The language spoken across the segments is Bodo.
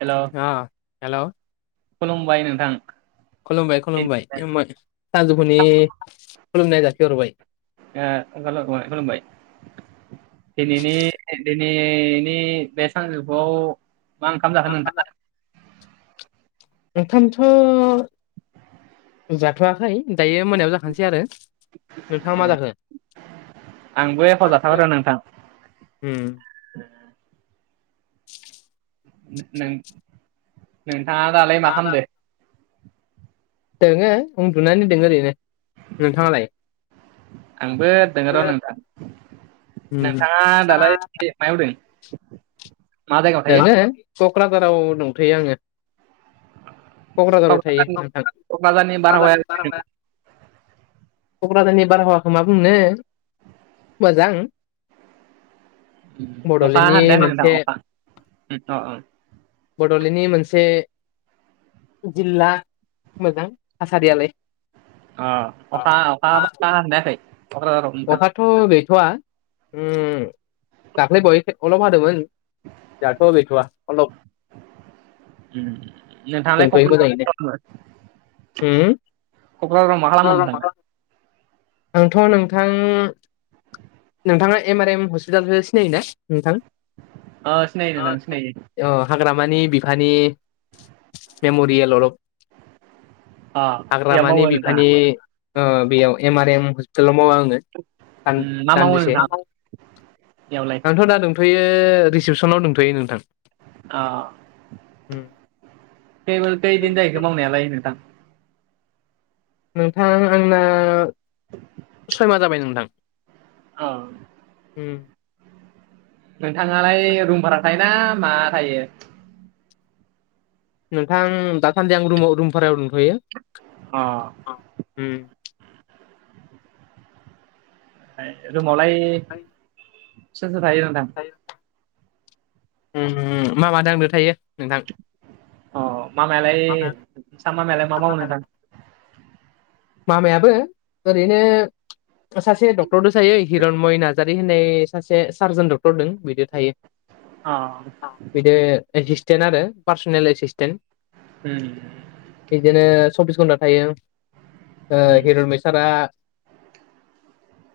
हेलौ अ हेल' खुलुमबाय नोंथां खुलुमबाय खुलुमबाय [unintelligible] सानजौफुनि खुलुमनाय जासिहरबाय ओ [unintelligible] खुलुमबाय दिनैनि [unintelligible] बिनि बे सानजौफुआव मा ओंखाम जाखो नोंथाङा [unintelligible] नोंथांथ जाथ'आखै दायो मोनायाव जाखानोसै आरो नोंथाङा मा जागोन आंबो एख' जाथवा र' नोंथां उम नो नों नोंथाङा दालाय मा खामदो दोङो उन्दुनानै दोङो ओरैनो नोंथाङालाय आंबो दोङो र' नोंथां उम नोंथाङा दालाय [unintelligible] मायाव दों मा जायगायाव थायो दोङो क'क्राझाराव दंथयो आङो क'क्राझाराव क'क्राझारनि थायो क'क्राझारनि बारहावाया [unintelligible] क'क्राझारनि बारहावाखौ मा बुंनो मोजां अखा बड'लेण्डनि हादोना हायाखै नोंथां मोनसे अखा ओम अ-अ बड'लेण्डनि मोनसे जिल्ला मोजां थासारियालाय अ अखा अखा अखा हादोना हायाखै कक्राझाराव नोंथां अखायाथ' गैथ'वा ओम दाख्लैबावैसो अलब हादोंमोन दाथ' गैथ'वा अलब ओम नोंथाङालाय [unintelligible] दोंथ'यो मोजाङैनो उम क'क्राझाराव मा खालामो नोंथां आंथ' नों थां नोंथाङा एम आर एम हस्पिटालखौ सिनायोना नोंथां ओ‌ सिनायो नोंथां सिनायो औ हाग्रामानि बिफानि मेमरियेल अलफ अ एयाव मावो हाग्रामानि नोंथाङा बिफानि ओ बेयाव एम आर एम हस्पिटालाव मावो आं आं उम मा मावो दान्दिसे नोंथाङा एयावलाय आंथ' दा दं थ'यो रिसेपसनाव दंथ'यो नोंथां अ उम टेबोल कैदिन जायैखो मावनायालाय नोंथां नोंथां आंना सयमा जाबाय नोंथां ओ उम नोंथाङालाय रुम भारा थायोना मा थायो नोंथां दासान्दि आं रुमाव रुम भारायाव दंथ'यो अ अ ओम ओमफाय रुमावलाय सोर‌ सोर थायो नोंथां उम मामा आंदो थायो नोंथां अ मामायालाय नोंसा मामायालाय मा मावो नोंथां मामायाबो ओरैनो सासे डक्टरदो थायो हिरनमय नारजारि होननाय सासे सार्जन डक्टर दं बिदो थायो अ बिदो एसिसटेन्ट आरो पार्सनेल एसिसटेन्ट उम बिदिनो सब्बिस घन्टा थायो ओ उम हिरनमइ सारा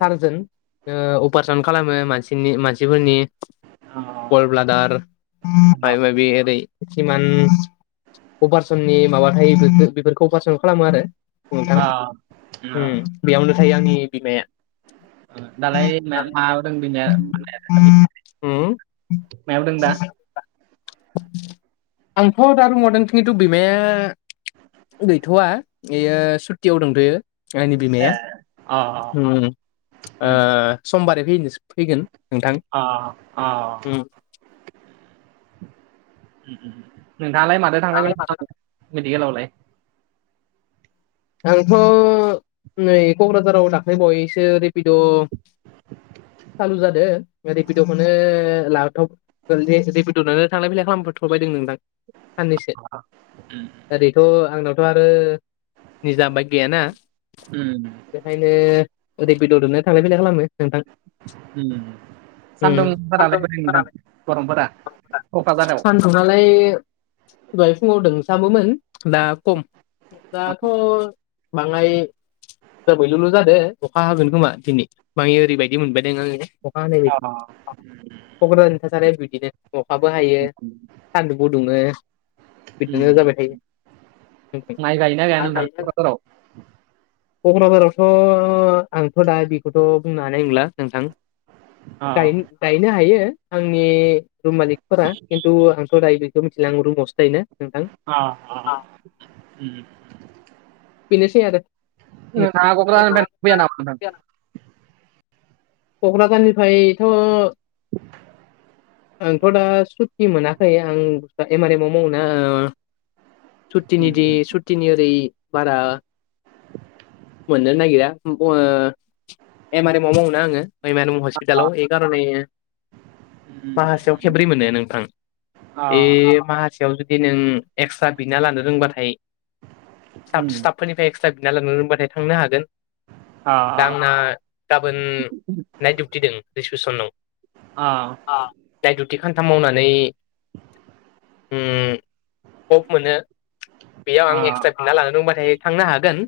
सारजोन अपारेशन खालामो मानसिनि मानसिफोरनि अ गल ब्लादार माब माबि ओरै खिमान अपारेशननि माबा थायो बेफोरखौ अपारेशन खालामो आरो नोंथां अ अ उम बेयावनो थायो आंनि बिमाया दालाय [unintelligible] उम मायाव दों दा आंथ' दा बुंहदों खिथु बिमाया गैथ'वा बेयो सुटियाव दंथयो आंनि ए बिमाया अ अ उम ओ उम समबार फयोनोस अ अ उम उम नोंथाङालाय मादो थांलाय फैबाय दालाय माथो खालामो मेडिकेलावलाय आंथ नै कक्राझाराव दाख्लै बायैसो ओरै रिपिड' सालु जादों रिपिड'खौनो लाथाव औ दे रेपिड' नो थांलाय फैलाय खालामबोथ'बायदों नोंथां साननैसो उम, दा रे थ' आंनावथ' आरो निजा बाइक गैयाना उम, बेखायनो रेपिड'दोनो थांलाय फैलाय खालामो नोंथां उम उम सान्दुंफोरालाय बुरै नोंथां सान्दुंफोरालाय गरमफोरा क'क्राझाराव सान्दुङालाय दहाय फुङाव दोंसाबोमोन दा खम दा अ बाङाय जाबैल'ल' जादों अखा हागोन खोमा दिनै मानि ओरैबायदि मोनबायदों आङो अखा हानाय बायदि अ क'क्राझारनि थासारिया बिदिनो अखाबो हायो सान्दुंबो दुङो बिदिनो उम। जाबाय थायो उम [unintelligible] क'क्राझाराव [unintelligible] क'क्राझारावथ' आंथ' दा बेखौथ' बुंनो हानाय नंला नोंथां अ गायनो हायो आंनि रुम मालिकफोरा खि न्थु आंथ' दायो बेखौ मिथिला आं रुमावसो थायोना नोंथां अ आ आं ओम बेनोसै आरो [unintelligible] क'क्राझारनिफ्रायथ [inaudible] आंथ' दा सुति मोनाखै आं एम आर एमाव मावा सुतिनि उम, दि उम। सुतिनि ओरै बारा मोननो नागिरा ब ओ एमार एमावव मावनो आङो एमार एम अ हस्पिटालाव बे ए खारने उम, माहासेयाव खेब्रै मोनो नोंथां अ बे माहासेयाव जुदि नों एक्सट्रा बिना लानो रोंथाय सा उम, स्टाफफोरनिफ्राय एक्सट्रा बिना लानो रोंबाथाय थांनो हागोन अ दा आंना गाबोन नाइट डउटि दं रिसिपसनाव आ दाय टि खान्थाम मावनानै ओम पक मोनो बेयाव अ आं एक्सटाइ बिना लानो रोंबाथाय थांनो हागोन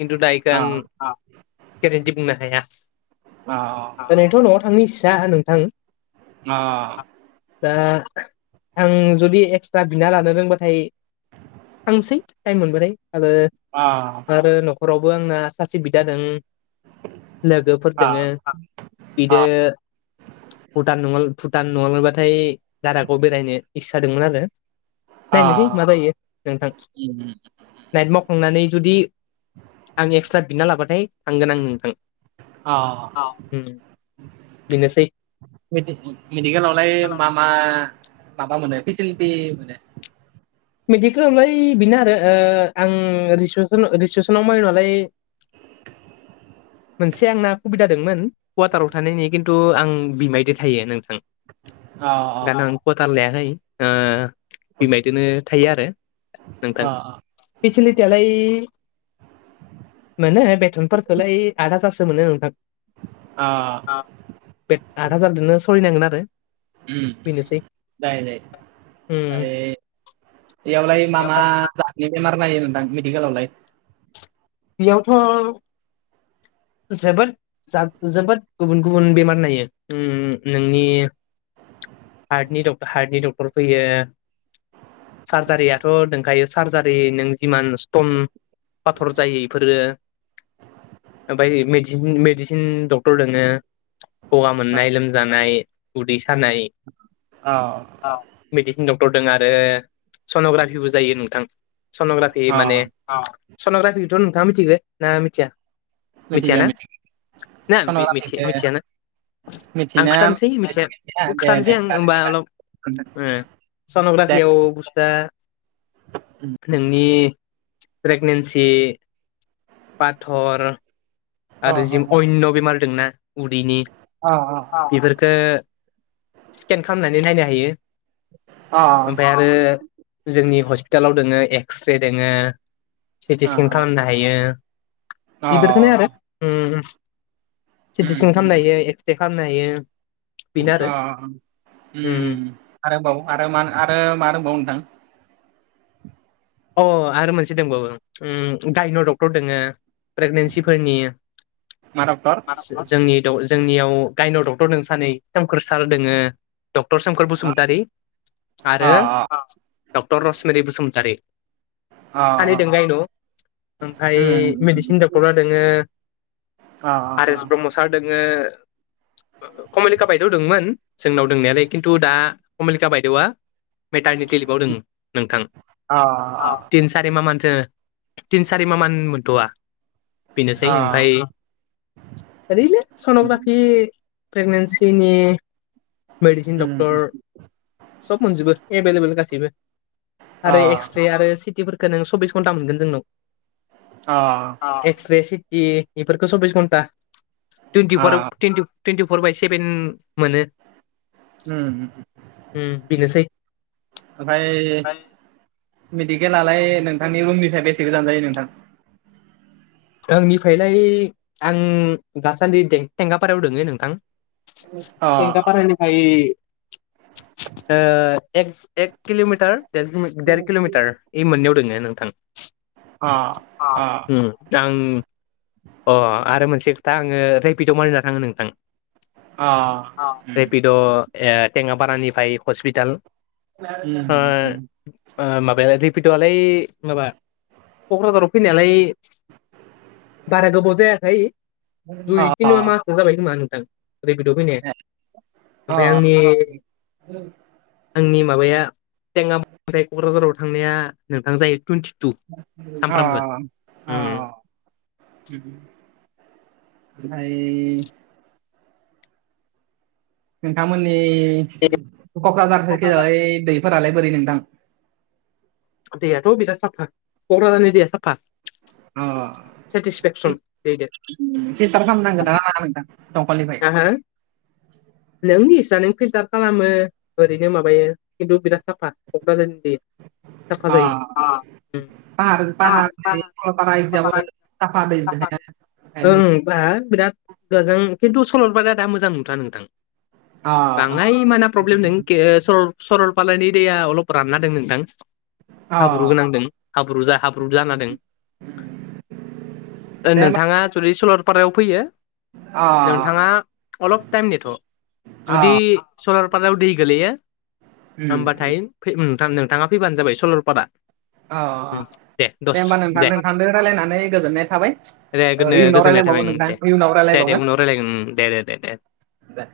खिन्थु दायखौ अ आं गेरेन्थि बुंनो हाया अ दिनैथ'आव थांनि इस्सा नोंथां आ दा आं जुदि एक्सट्रा बिना लानो रोंबाथाय थांसै टाइम मोनबथाय आरो आ आरो न'खरावबो आंना सासे बिदा दों लोगोफोर दङो बिदि अ भुटान न भुटान नङाबाथाय दारागा बेरायनो इस्सा जादोंमोन आरो नायनोसै अ मा जायो नोंथां उम, नाइट मावखांनानै जुदि आं एक्सट्रा बिना लाबाथाय थांगोन आं नोंथां अ औ बेनोसै मेडि मेडिकेलावलाय मा मा माबा मोनो फेसिलिटि मोनो मेडिकेलावलाय बेनो आरो आं रिसन रिसिपसनाव माइ नालाय मोनसे आंना सुबिदा दंमोन कवाटाराव थानायनि खिन्थु आं बिमायदो थायो नोंथां अ दा आं कुवाटार लायाखै बिमायदोनो थायो आरो अ नोंथां फेसिलिटियालाय मोनो बेथनफोरखौलाय आद हाजारासो मोनो नोंथां आ बे आट हाजारजोंनो सोलिनांगोन आरो जायो बेनोसै जायो उम आ बेयावलाय मा मा बेयावथ' जादनि बेमार नायो नोंथां मेडिकेलावलाय बेयावथ' जोबोद जोबोद गुबुन गुबुन बेमार नायो नोंनि हार्टनि डक हार्टनि डक्टर फैयो सार्जारियाथ' दंखायो सार्जारि नों जिमान स्टन पाथर जायो बेफोरो ओमफ्राय मेडिसिन डक्टर दोङो गगा मोननाय लोमजानाय उदै सानाय अ औ मेडिसिन डक्टर दं आरो सन'ग्राफिबो जायो नोंथां सन'ग्राफि अ माने औ सन'ग्राफिखौथ' नोंथाङा मिथिगौ ना मिथिया मिथिया मिथिगो ना मिथिगो ना मि मिथि सन'ग्राफिखो मिथियाना आं मिथियोना खिथानोसै एसे मिथिया दे खिथानोसै दे आं होमबा जागोन नोंथां अलप दे सन'ग्राफियाव बुस्थुआ नोंनि प्रेगनेन्सि पाथर अ आरो ज अ अन्न' बेमार दंना उदैनि अ बेफोरफोरखौ स्केन खालामनानै नायनो हायो अ ओमफ्राय आरो जोंनि हस्पिटालाव दोङो एक्स रे दोङ सिटि अ स्केन खालामनो हायो अ बेफोरखौनो आरो उम सिटिसिं उम खालामनो हायो एक्सरे खालामनो हायो। बेनो आरो अ उम आरोबाव आरो म मा होनबाव नोंथां अ आरो मोनसे दंबावो गडायन' डक्टर दोंङो प्रेगनेन्सिफोरनि मा डक्टर जोंनि जोंनियाव गायनाव डक्टर दं सानै सोमखोर सार दोंङो डक्टर सोमखोर बसुमतारि अ आरो डक्टर रसमित बसुमतारि अ सानै दों गायन' ओमफाय मेडिसिन डक्टरा दोंङो [unintelligible] जगेश ब्रह्म सार दोंङो कमलिका बायदेव दंमोन जोंनाव दंनायालाय खिन्थु दा कमलिका बायदेवा मेटारनि किलिबाव दोङो तिन सारि मा मानसो तिन सारि मा मान मोनथ'वा अ बेनोसै ओमफ्राय ओरैनो सन'ग्राफि प्रेगनेन्सिनि मेडिसिन डक्टर सब मोनजोबो एभलेबोल गासैबो अ आरो एक्स [unintelligible] आरो सिटिफोरखो नों सब्बिस घन्टा मोनगोन जोंनाव [unintelligible] एक्स रे सिटि बेफोरखौ सब्बिस घन्टा twenty four O twenty twenty four by seven मोनो [unintelligible] उम बेनोसै ओमफाय ओमफ्राय मेडिकेआलाय नोंथांनि रुमनिफ्राय बेसे गोजान जायो नोंथां आंनिफ्रायलाय आं दासान्दि थेंगापारायाव दंङो नोंथां अ एंगा फारानिफाय एक एक किल'मिटार देर किल'मिटार इ मोननैयाव दोंङो नोंथां अ अ दा आं अ आरो मोनसे खोथा आंङो रिपिटाव मारिना थांङो नोंथां रेपिड' टेङापारानिफ्राय हस्पिटाल [unintelligible] माबायालाय रिपिट'आलाय माबा क'क्राझाराव फैनायालाय बारा गोबाव जायाखै दुइ तिनिमा माहसो जाबाय खोमा नोंथां रेपिट' फैनाया अ ओमफाय आंनि आंनि माबाया टेङापारानिफ्राय क'क्राझाराव थांनाया नोंथां जायो टुइन्टि टु सामफ्रामबो [unintelligible] ओमफाय नोंथांमोननि क'क्राझार साइदखै जाय दैफोरालाय बोरै नोंथां दैयाथ' बिराद साफा क'क्राझारनि दैया साफा अ पि सेटिसफेक्सन दैदो पिलटार खालामनांगोना नांङा नोंथां दंखलनिफ्राय [inaudible] नोंनि इस्सा नों फिल्टार खालामो ओरैनो माबायो खिन्थु बिराद साफा क'क्राझारनि दैया साफा अ जायो पाहार पाहार माने [unintelligible] साफा दै [unintelligible] ओं बा बिराद गोजों खिन्थु सरल'पाराया दा मोजां नंथ्रा नोंथां अ बाङाय माना प्रब्लेम नों के [unintelligible] सरलपारानि दैया अलप रानना दं नोंथां हाब्रु अ गोनां दों हाब्रु जा हाब्रु जाना दों दे होमबा नोंथाङा जुदि सरलपारायाव फैयो अ नोंथाङा अलप टाइम नेथ' अ जुदि सलरपारायाव दै गोलैयो उम होमबाथाय फै नोंथां नोंथाङा फैबानो जाबाय सलरपारा अ अ दे दस होमबा नोंथां दे नोंथांजों रायलायनानै गोजोननाय थाबाय दे ओ गोनो इयुनाव गोजोननाय थाबाय रायलायबावगोन नोंथां दे इयुनाव दे दे रायलायबावगोन उनाव रायलायगोन दे दे दे दे दे